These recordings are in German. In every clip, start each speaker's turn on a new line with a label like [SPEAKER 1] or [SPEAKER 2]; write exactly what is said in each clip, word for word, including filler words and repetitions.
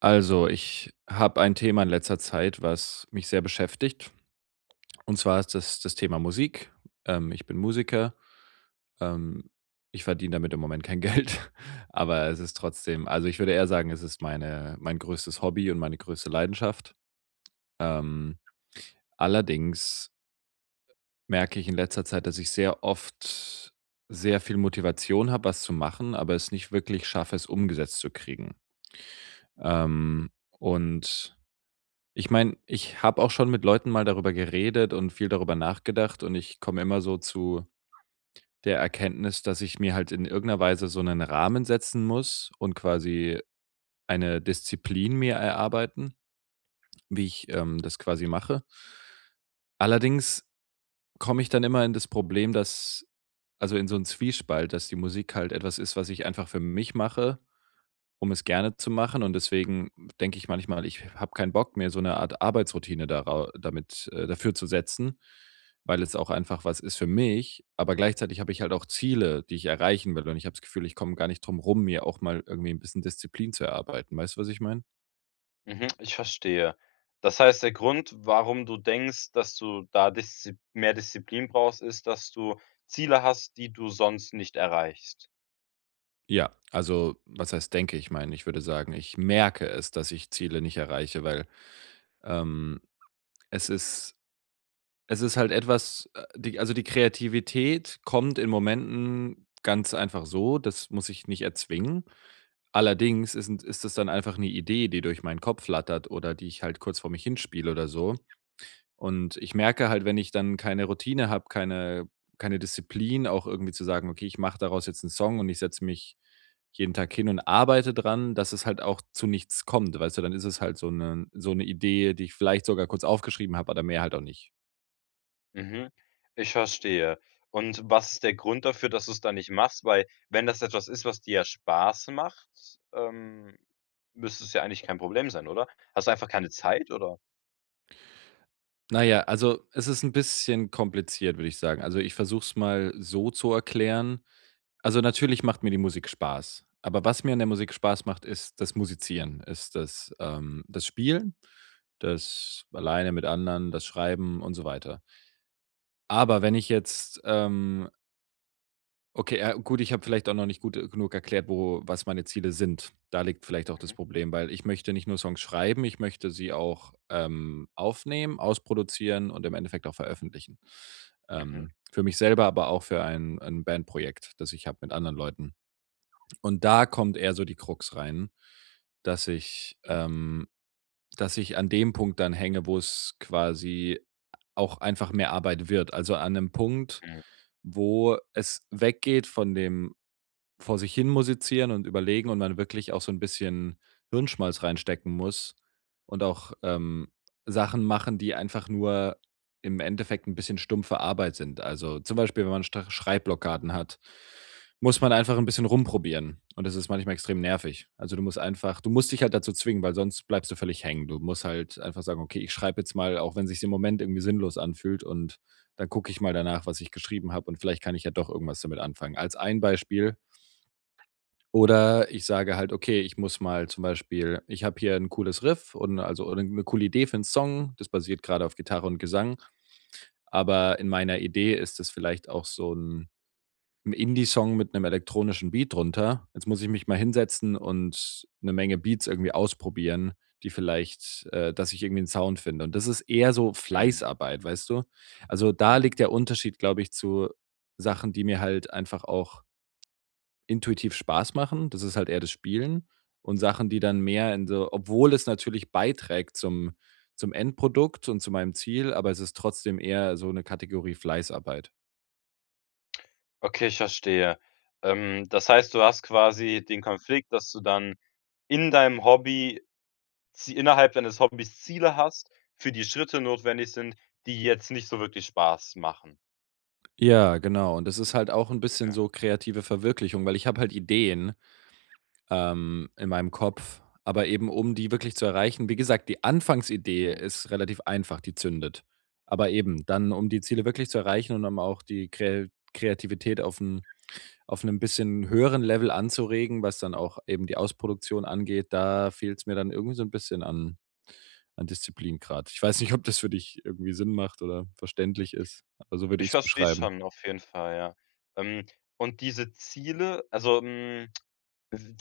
[SPEAKER 1] Also, ich habe ein Thema in letzter Zeit, was mich sehr beschäftigt. Und zwar ist das das Thema Musik. Ähm, ich bin Musiker. Ähm, ich verdiene damit im Moment kein Geld, aber es ist trotzdem also, ich würde eher sagen, es ist meine mein größtes Hobby und meine größte Leidenschaft. Ähm, allerdings merke ich in letzter Zeit, dass ich sehr oft sehr viel Motivation habe, was zu machen, aber es nicht wirklich schaffe, es umgesetzt zu kriegen. Ähm, und Ich meine, ich habe auch schon mit Leuten mal darüber geredet und viel darüber nachgedacht und ich komme immer so zu der Erkenntnis, dass ich mir halt in irgendeiner Weise so einen Rahmen setzen muss und quasi eine Disziplin mir erarbeiten, wie ich, ähm, das quasi mache. Allerdings komme ich dann immer in das Problem, dass also, in so einen Zwiespalt, dass die Musik halt etwas ist, was ich einfach für mich mache, um es gerne zu machen. Und deswegen denke ich manchmal, ich habe keinen Bock, mehr so eine Art Arbeitsroutine darau damit äh, dafür zu setzen, weil es auch einfach was ist für mich. Aber gleichzeitig habe ich halt auch Ziele, die ich erreichen will. Und ich habe das Gefühl, ich komme gar nicht drum rum, mir auch mal irgendwie ein bisschen Disziplin zu erarbeiten. Weißt du, was ich meine?
[SPEAKER 2] Mhm, ich verstehe. Das heißt, der Grund, warum du denkst, dass du da Diszi mehr Disziplin brauchst, ist, dass du Ziele hast, die du sonst nicht erreichst.
[SPEAKER 1] Ja, also, was heißt denke? Ich meine, ich würde sagen, ich merke es, dass ich Ziele nicht erreiche, weil ähm, es ist es ist halt etwas. Äh, die Also, die Kreativität kommt in Momenten ganz einfach so, das muss ich nicht erzwingen. Allerdings ist ist es dann einfach eine Idee, die durch meinen Kopf flattert oder die ich halt kurz vor mich hinspiele oder so. Und ich merke halt, wenn ich dann keine Routine habe, keine keine Disziplin, auch irgendwie zu sagen: „Okay, ich mache daraus jetzt einen Song und ich setze mich jeden Tag hin und arbeite dran“, dass es halt auch zu nichts kommt, weißt du? Dann ist es halt so eine so 'ne Idee, die ich vielleicht sogar kurz aufgeschrieben habe, aber mehr halt auch nicht.
[SPEAKER 2] Mhm, ich verstehe. Und was ist der Grund dafür, dass du es dann nicht machst? Weil wenn das etwas ist, was dir ja Spaß macht, ähm, müsste es ja eigentlich kein Problem sein, oder? Hast du einfach keine Zeit, oder?
[SPEAKER 1] Na ja, also, es ist ein bisschen kompliziert, würde ich sagen. Also, ich versuche es mal so zu erklären. Also, natürlich macht mir die Musik Spaß, aber was mir an der Musik Spaß macht, ist das Musizieren, ist das, ähm das Spielen, das alleine mit anderen, das Schreiben und so weiter. Aber wenn ich jetzt, ähm okay, ja gut, ich habe vielleicht auch noch nicht gut äh, genug erklärt, wo was meine Ziele sind. Da liegt vielleicht auch das
[SPEAKER 2] Mhm,
[SPEAKER 1] Problem, weil ich möchte nicht nur Songs schreiben, ich möchte sie auch, ähm, aufnehmen, ausproduzieren und im Endeffekt auch veröffentlichen. Ähm,
[SPEAKER 2] mhm,
[SPEAKER 1] für mich selber, aber auch für ein ein Bandprojekt, das ich habe mit anderen Leuten. Und da kommt eher so die Krux rein, dass ich ähm, dass ich an dem Punkt dann hänge, wo es quasi auch einfach mehr Arbeit wird. Also an 'nem Punkt,
[SPEAKER 2] mhm,
[SPEAKER 1] wo es weggeht von dem vor sich hin musizieren und überlegen und man wirklich auch so 'n bisschen Hirnschmalz reinstecken muss und auch, ähm, Sachen machen, die einfach nur im Endeffekt 'n bisschen stumpfe Arbeit sind. Also, zum Beispiel, wenn man Sta Schreibblockaden hat, muss man einfach 'n bisschen rumprobieren und das ist manchmal extrem nervig. Also, du musst einfach du musst dich halt dazu zwingen, weil sonst bleibst du völlig hängen. Du musst halt einfach sagen: „Okay, ich schreibe jetzt mal, auch wenn sich's im Moment irgendwie sinnlos anfühlt, und dann gucke ich mal danach, was ich geschrieben habe und vielleicht kann ich ja doch irgendwas damit anfangen.“ Als ein Beispiel, oder ich sage halt: „Okay, ich muss mal zum Beispiel, ich habe hier ein cooles Riff und also oder 'ne coole Idee für 'n Song.“ Das basiert gerade auf Gitarre und Gesang, aber in meiner Idee ist es vielleicht auch so ein 'n Indie-Song mit einem elektronischen Beat drunter. Jetzt muss ich mich mal hinsetzen und eine Menge Beats irgendwie ausprobieren, die vielleicht äh, dass ich irgendwie 'n Sound finde. Und das ist eher so
[SPEAKER 2] mhm,
[SPEAKER 1] Fleißarbeit, weißt du? Also, da liegt
[SPEAKER 2] mhm.
[SPEAKER 1] der Unterschied, glaube ich, zu Sachen, die mir halt einfach auch intuitiv Spaß machen, das ist halt eher das Spielen und Sachen, die dann mehr in so, obwohl es natürlich beiträgt zum zum Endprodukt und zu meinem Ziel, aber es ist trotzdem eher so eine Kategorie Fleißarbeit.
[SPEAKER 2] Okay, ich verstehe. Ähm, das heißt, du hast quasi den Konflikt, dass du dann in deinem Hobby Zie innerhalb deines Hobbys Ziele hast, für die Schritte notwendig sind, die jetzt nicht so wirklich Spaß machen.
[SPEAKER 1] Ja, genau. Und das ist halt auch ein bisschen
[SPEAKER 2] Ja,
[SPEAKER 1] so kreative Verwirklichung, weil ich habe halt Ideen, ähm, in meinem Kopf, aber eben um die wirklich zu erreichen, wie gesagt, die Anfangsidee
[SPEAKER 2] mhm.
[SPEAKER 1] ist relativ einfach, die zündet. Aber eben, dann, um die Ziele wirklich zu erreichen und um auch die Krä Kreativität auf'n auf einem bisschen höheren Level anzuregen, was dann auch eben die Ausproduktion angeht, da fehlt es mir dann irgendwie so ein bisschen an an Disziplin gerade. Ich weiß nicht, ob das für dich irgendwie Sinn macht oder verständlich ist, aber so würde ich
[SPEAKER 2] Ich
[SPEAKER 1] es
[SPEAKER 2] verstehe
[SPEAKER 1] beschreiben.
[SPEAKER 2] schon auf jeden Fall, ja. Ähm, und diese Ziele, also, hm, w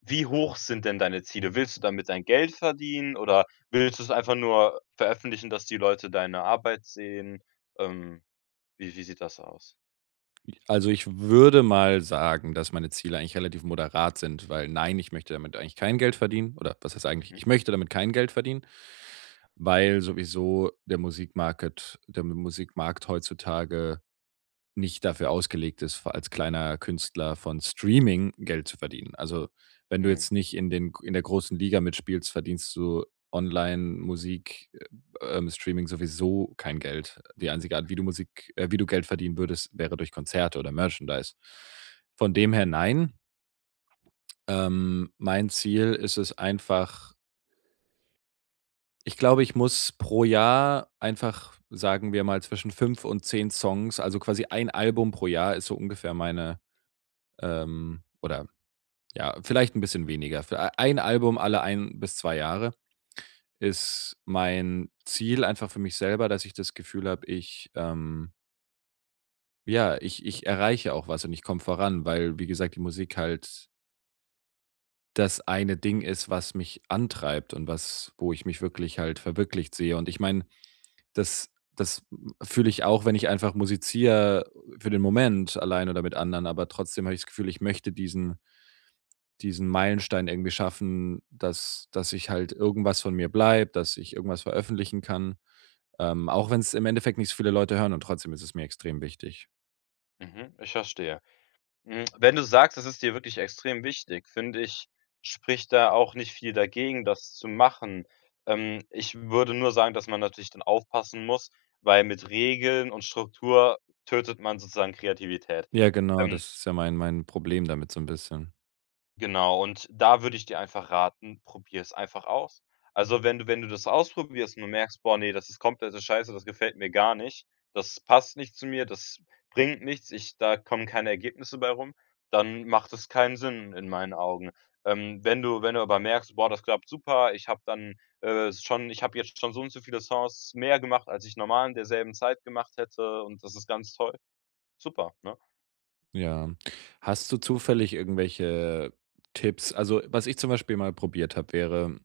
[SPEAKER 2] wie hoch sind denn deine Ziele? Willst du damit dein Geld verdienen oder willst du es einfach nur veröffentlichen, dass die Leute deine Arbeit sehen? Ähm, wie wie sieht das aus?
[SPEAKER 1] Also, ich würde mal sagen, dass meine Ziele eigentlich relativ moderat sind, weil nein, ich möchte damit eigentlich kein Geld verdienen, oder was heißt eigentlich,
[SPEAKER 2] Mhm,
[SPEAKER 1] ich möchte damit kein Geld verdienen, weil sowieso der Musikmarkt der Musikmarkt heutzutage nicht dafür ausgelegt ist, als kleiner Künstler von Streaming Geld zu verdienen. Also, wenn du
[SPEAKER 2] mhm,
[SPEAKER 1] jetzt nicht in den in der großen Liga mitspielst, verdienst du Online-Musik, äh, ähm, Streaming sowieso kein Geld. Die einzige Art, wie du Musik äh, wie du Geld verdienen würdest, wäre durch Konzerte oder Merchandise. Von dem her nein. Ähm, mein Ziel ist es einfach, ich glaube, ich muss pro Jahr einfach, sagen wir mal, zwischen fünf und zehn Songs, also quasi ein Album pro Jahr ist so ungefähr meine. Ähm, oder ja, vielleicht ein bisschen weniger. Für ei ein Album alle ein bis zwei Jahre ist mein Ziel einfach für mich selber, dass ich das Gefühl habe, ich, ähm ja, ich ich erreiche auch was und ich komme voran, weil, wie gesagt, die Musik halt das eine Ding ist, was mich antreibt und was wo ich mich wirklich halt verwirklicht sehe. Und ich meine, das das fühle ich auch, wenn ich einfach musiziere für den Moment allein oder mit anderen, aber trotzdem habe ich das Gefühl, ich möchte diesen diesen Meilenstein irgendwie schaffen, dass dass ich halt irgendwas von mir bleibt, dass ich irgendwas veröffentlichen kann, ähm, auch wenn es im Endeffekt nicht so viele Leute hören und trotzdem ist es mir extrem wichtig.
[SPEAKER 2] mhm, ich verstehe. Hm, wenn du sagst, es ist dir wirklich extrem wichtig, finde ich, spricht da auch nicht viel dagegen, das zu machen. Ähm, ich würde nur sagen, dass man natürlich dann aufpassen muss, weil mit Regeln und Struktur tötet man sozusagen Kreativität.
[SPEAKER 1] Ja, genau,
[SPEAKER 2] Ähm,
[SPEAKER 1] das ist ja mein mein Problem damit so ein bisschen.
[SPEAKER 2] Genau, und da würde ich dir einfach raten, probier es einfach aus. Also, wenn du wenn du das ausprobierst und du merkst: „Boah, nee, das ist komplette Scheiße, das gefällt mir gar nicht, das passt nicht zu mir, das bringt nichts, ich da kommen keine Ergebnisse bei rum“, dann macht es keinen Sinn in meinen Augen. Ähm, wenn du wenn du aber merkst: „Boah, das klappt super, ich habe dann, äh, schon ich habe jetzt schon so und so viele Songs mehr gemacht, als ich normal in derselben Zeit gemacht hätte und das ist ganz toll“, super, ne?
[SPEAKER 1] Ja. Hast du zufällig irgendwelche Tipps? Also, was ich zum Beispiel mal probiert habe, wäre,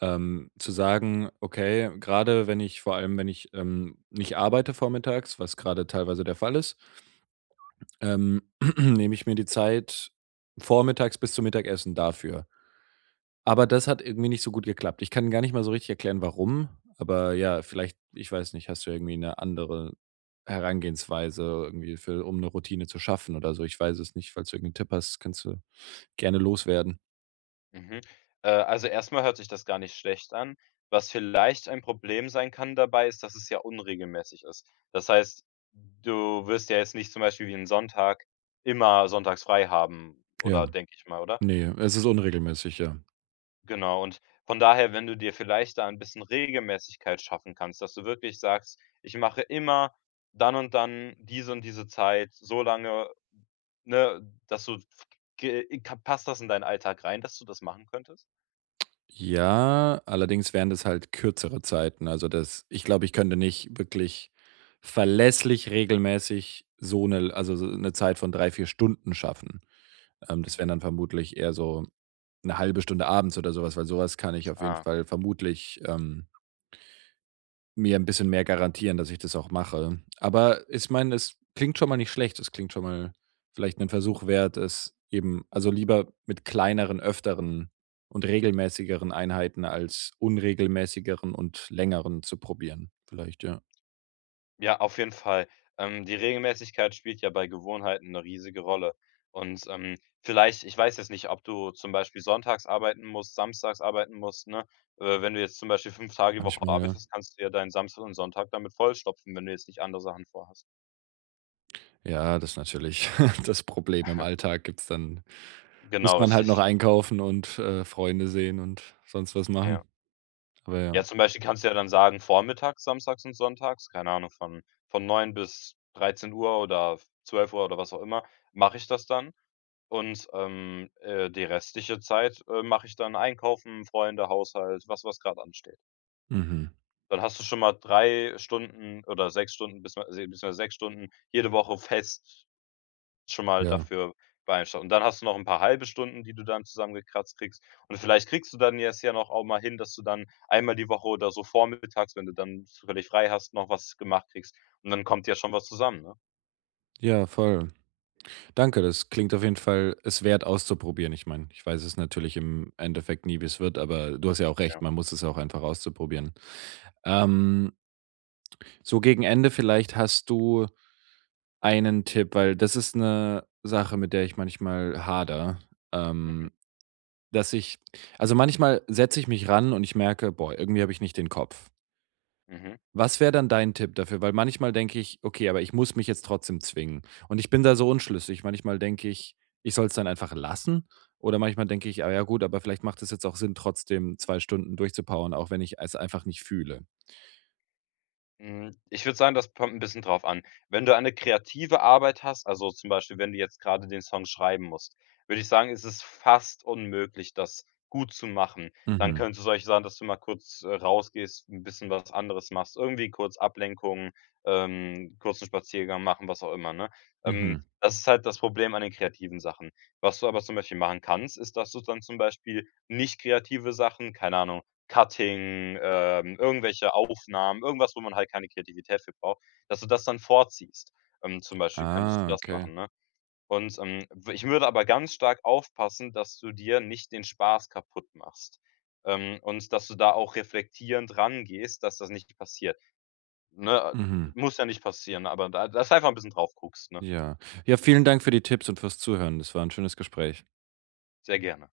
[SPEAKER 1] ähm, zu sagen: „Okay, gerade wenn ich, vor allem, wenn ich, ähm, nicht arbeite vormittags, was gerade teilweise der Fall ist, Ähm, nehme ich mir die Zeit vormittags bis zum Mittagessen dafür.“ Aber das hat irgendwie nicht so gut geklappt. Ich kann gar nicht mal so richtig erklären, warum. Aber ja, vielleicht, ich weiß nicht, hast du irgendwie eine andere Herangehensweise irgendwie für, um eine Routine zu schaffen oder so? Ich weiß es nicht. Falls du irgend 'n Tipp hast, kannst du gerne loswerden.
[SPEAKER 2] Mhm. Äh, also, erstmal hört sich das gar nicht schlecht an. Was vielleicht ein Problem sein kann dabei, ist, dass es ja unregelmäßig ist. Das heißt, du wirst ja jetzt nicht zum Beispiel wie 'n Sonntag immer sonntags frei haben
[SPEAKER 1] Ja,
[SPEAKER 2] oder, denke ich mal, oder?
[SPEAKER 1] nee, es ist unregelmäßig, ja.
[SPEAKER 2] Genau, und von daher, wenn du dir vielleicht da 'n bisschen Regelmäßigkeit schaffen kannst, dass du wirklich sagst: „Ich mache immer dann und dann diese und diese Zeit so lange“, ne, dass du f ge ka passt das in deinen Alltag rein, dass du das machen könntest?
[SPEAKER 1] Ja, allerdings wären das halt kürzere Zeiten. Also, das, ich glaube, ich könnte nicht wirklich verlässlich regelmäßig so eine, also, so 'ne Zeit von drei vier Stunden schaffen. Ähm, das wären
[SPEAKER 2] Mhm.
[SPEAKER 1] dann vermutlich eher so eine halbe Stunde abends oder sowas, weil sowas kann ich auf jeden
[SPEAKER 2] Ah.
[SPEAKER 1] Fall vermutlich, ähm mir ein bisschen mehr garantieren, dass ich das auch mache. Aber ich meine, es klingt schon mal nicht schlecht. Es klingt schon mal vielleicht 'nen Versuch wert, es eben, also, lieber mit kleineren, öfteren und regelmäßigeren Einheiten als unregelmäßigeren und längeren zu probieren. Vielleicht, ja.
[SPEAKER 2] Ja, auf jeden Fall. Ähm, die Regelmäßigkeit spielt ja bei Gewohnheiten 'ne riesige Rolle. Und, ähm, vielleicht, ich weiß jetzt nicht, ob du zum Beispiel sonntags arbeiten musst, samstags arbeiten musst, ne? Äh, wenn du jetzt zum Beispiel fünf Tage die Woche
[SPEAKER 1] Manchmal, ja.
[SPEAKER 2] arbeitest, kannst du ja deinen Samstag und Sonntag damit vollstopfen, wenn du jetzt nicht andere Sachen vorhast.
[SPEAKER 1] Ja, das ist natürlich das Problem. Im Alltag gibt's dann, muss
[SPEAKER 2] Genau,
[SPEAKER 1] man halt noch
[SPEAKER 2] richtig.
[SPEAKER 1] einkaufen und, äh, Freunde sehen und sonst was machen.
[SPEAKER 2] Ja.
[SPEAKER 1] Aber ja.
[SPEAKER 2] Ja, zum Beispiel kannst du ja dann sagen, vormittags, samstags und sonntags, keine Ahnung, von von neun bis dreizehn Uhr oder f zwölf Uhr oder was auch immer, mache ich das dann. Und, ähm, äh, die restliche Zeit, äh, mache ich dann Einkaufen, Freunde, Haushalt, was was gerade ansteht.
[SPEAKER 1] Mhm.
[SPEAKER 2] Dann hast du schon mal drei Stunden oder sechs Stunden bis mal se beziehungsweise sechs Stunden jede Woche fest schon mal
[SPEAKER 1] Ja.
[SPEAKER 2] dafür beeinflusst. Und dann hast du noch ein paar halbe Stunden, die du dann zusammengekratzt kriegst. Und vielleicht kriegst du dann jetzt ja noch auch mal hin, dass du dann einmal die Woche oder so vormittags, wenn du dann völlig frei hast, noch was gemacht kriegst. Und dann kommt ja schon was zusammen, ne?
[SPEAKER 1] Ja, voll. Danke, das klingt auf jeden Fall es wert auszuprobieren. Ich meine, ich weiß es natürlich im Endeffekt nie, wie es wird, aber du hast ja auch recht,
[SPEAKER 2] Ja.
[SPEAKER 1] man muss es ja auch einfach auszuprobieren. Ähm, so gegen Ende vielleicht hast du einen Tipp, weil das ist eine Sache, mit der ich manchmal hader,
[SPEAKER 2] Mhm,
[SPEAKER 1] ähm, dass ich, also, manchmal setze ich mich ran und ich merke: „Boah, irgendwie habe ich nicht den Kopf.“
[SPEAKER 2] mhm.
[SPEAKER 1] Was wäre dann dein Tipp dafür? Weil manchmal denke ich: „Okay, aber ich muss mich jetzt trotzdem zwingen.“ Und ich bin da so unschlüssig. Manchmal denke ich, ich soll es dann einfach lassen, oder manchmal denke ich: „Ah ja gut, aber vielleicht macht es jetzt auch Sinn, trotzdem zwei Stunden durchzupowern, auch wenn ich es einfach nicht fühle.“
[SPEAKER 2] Hm, ich würde sagen, das kommt ein bisschen drauf an. Wenn du eine kreative Arbeit hast, also zum Beispiel, wenn du jetzt gerade den Song schreiben musst, würde ich sagen, ist es fast unmöglich, das gut zu machen. Dann
[SPEAKER 1] Mhm.
[SPEAKER 2] könnte es euch sein, dass du mal kurz, äh, rausgehst, ein bisschen was anderes machst, irgendwie kurz Ablenkung, ähm, kurzen Spaziergang machen, was auch immer, ne?
[SPEAKER 1] mhm.
[SPEAKER 2] Ähm, das ist halt das Problem an den kreativen Sachen. Was du aber zum Beispiel machen kannst, ist, dass du dann zum Beispiel nicht kreative Sachen, keine Ahnung, Cutting, ähm, irgendwelche Aufnahmen, irgendwas, wo man halt keine Kreativität für braucht, dass du das dann vorziehst. Ähm, zum Beispiel könntest du
[SPEAKER 1] Ah,
[SPEAKER 2] das
[SPEAKER 1] okay.
[SPEAKER 2] machen, ne? Und, ähm, w ich würde aber ganz stark aufpassen, dass du dir nicht den Spaß kaputt machst, ähm, und dass du da auch reflektierend rangehst, dass das nicht passiert, ne? Äh,
[SPEAKER 1] Mhm.
[SPEAKER 2] muss ja nicht passieren, aber da, dass du einfach ein bisschen drauf guckst, ne?
[SPEAKER 1] Ja. Ja, vielen Dank für die Tipps und fürs Zuhören. Das war ein schönes Gespräch.
[SPEAKER 2] Sehr gerne.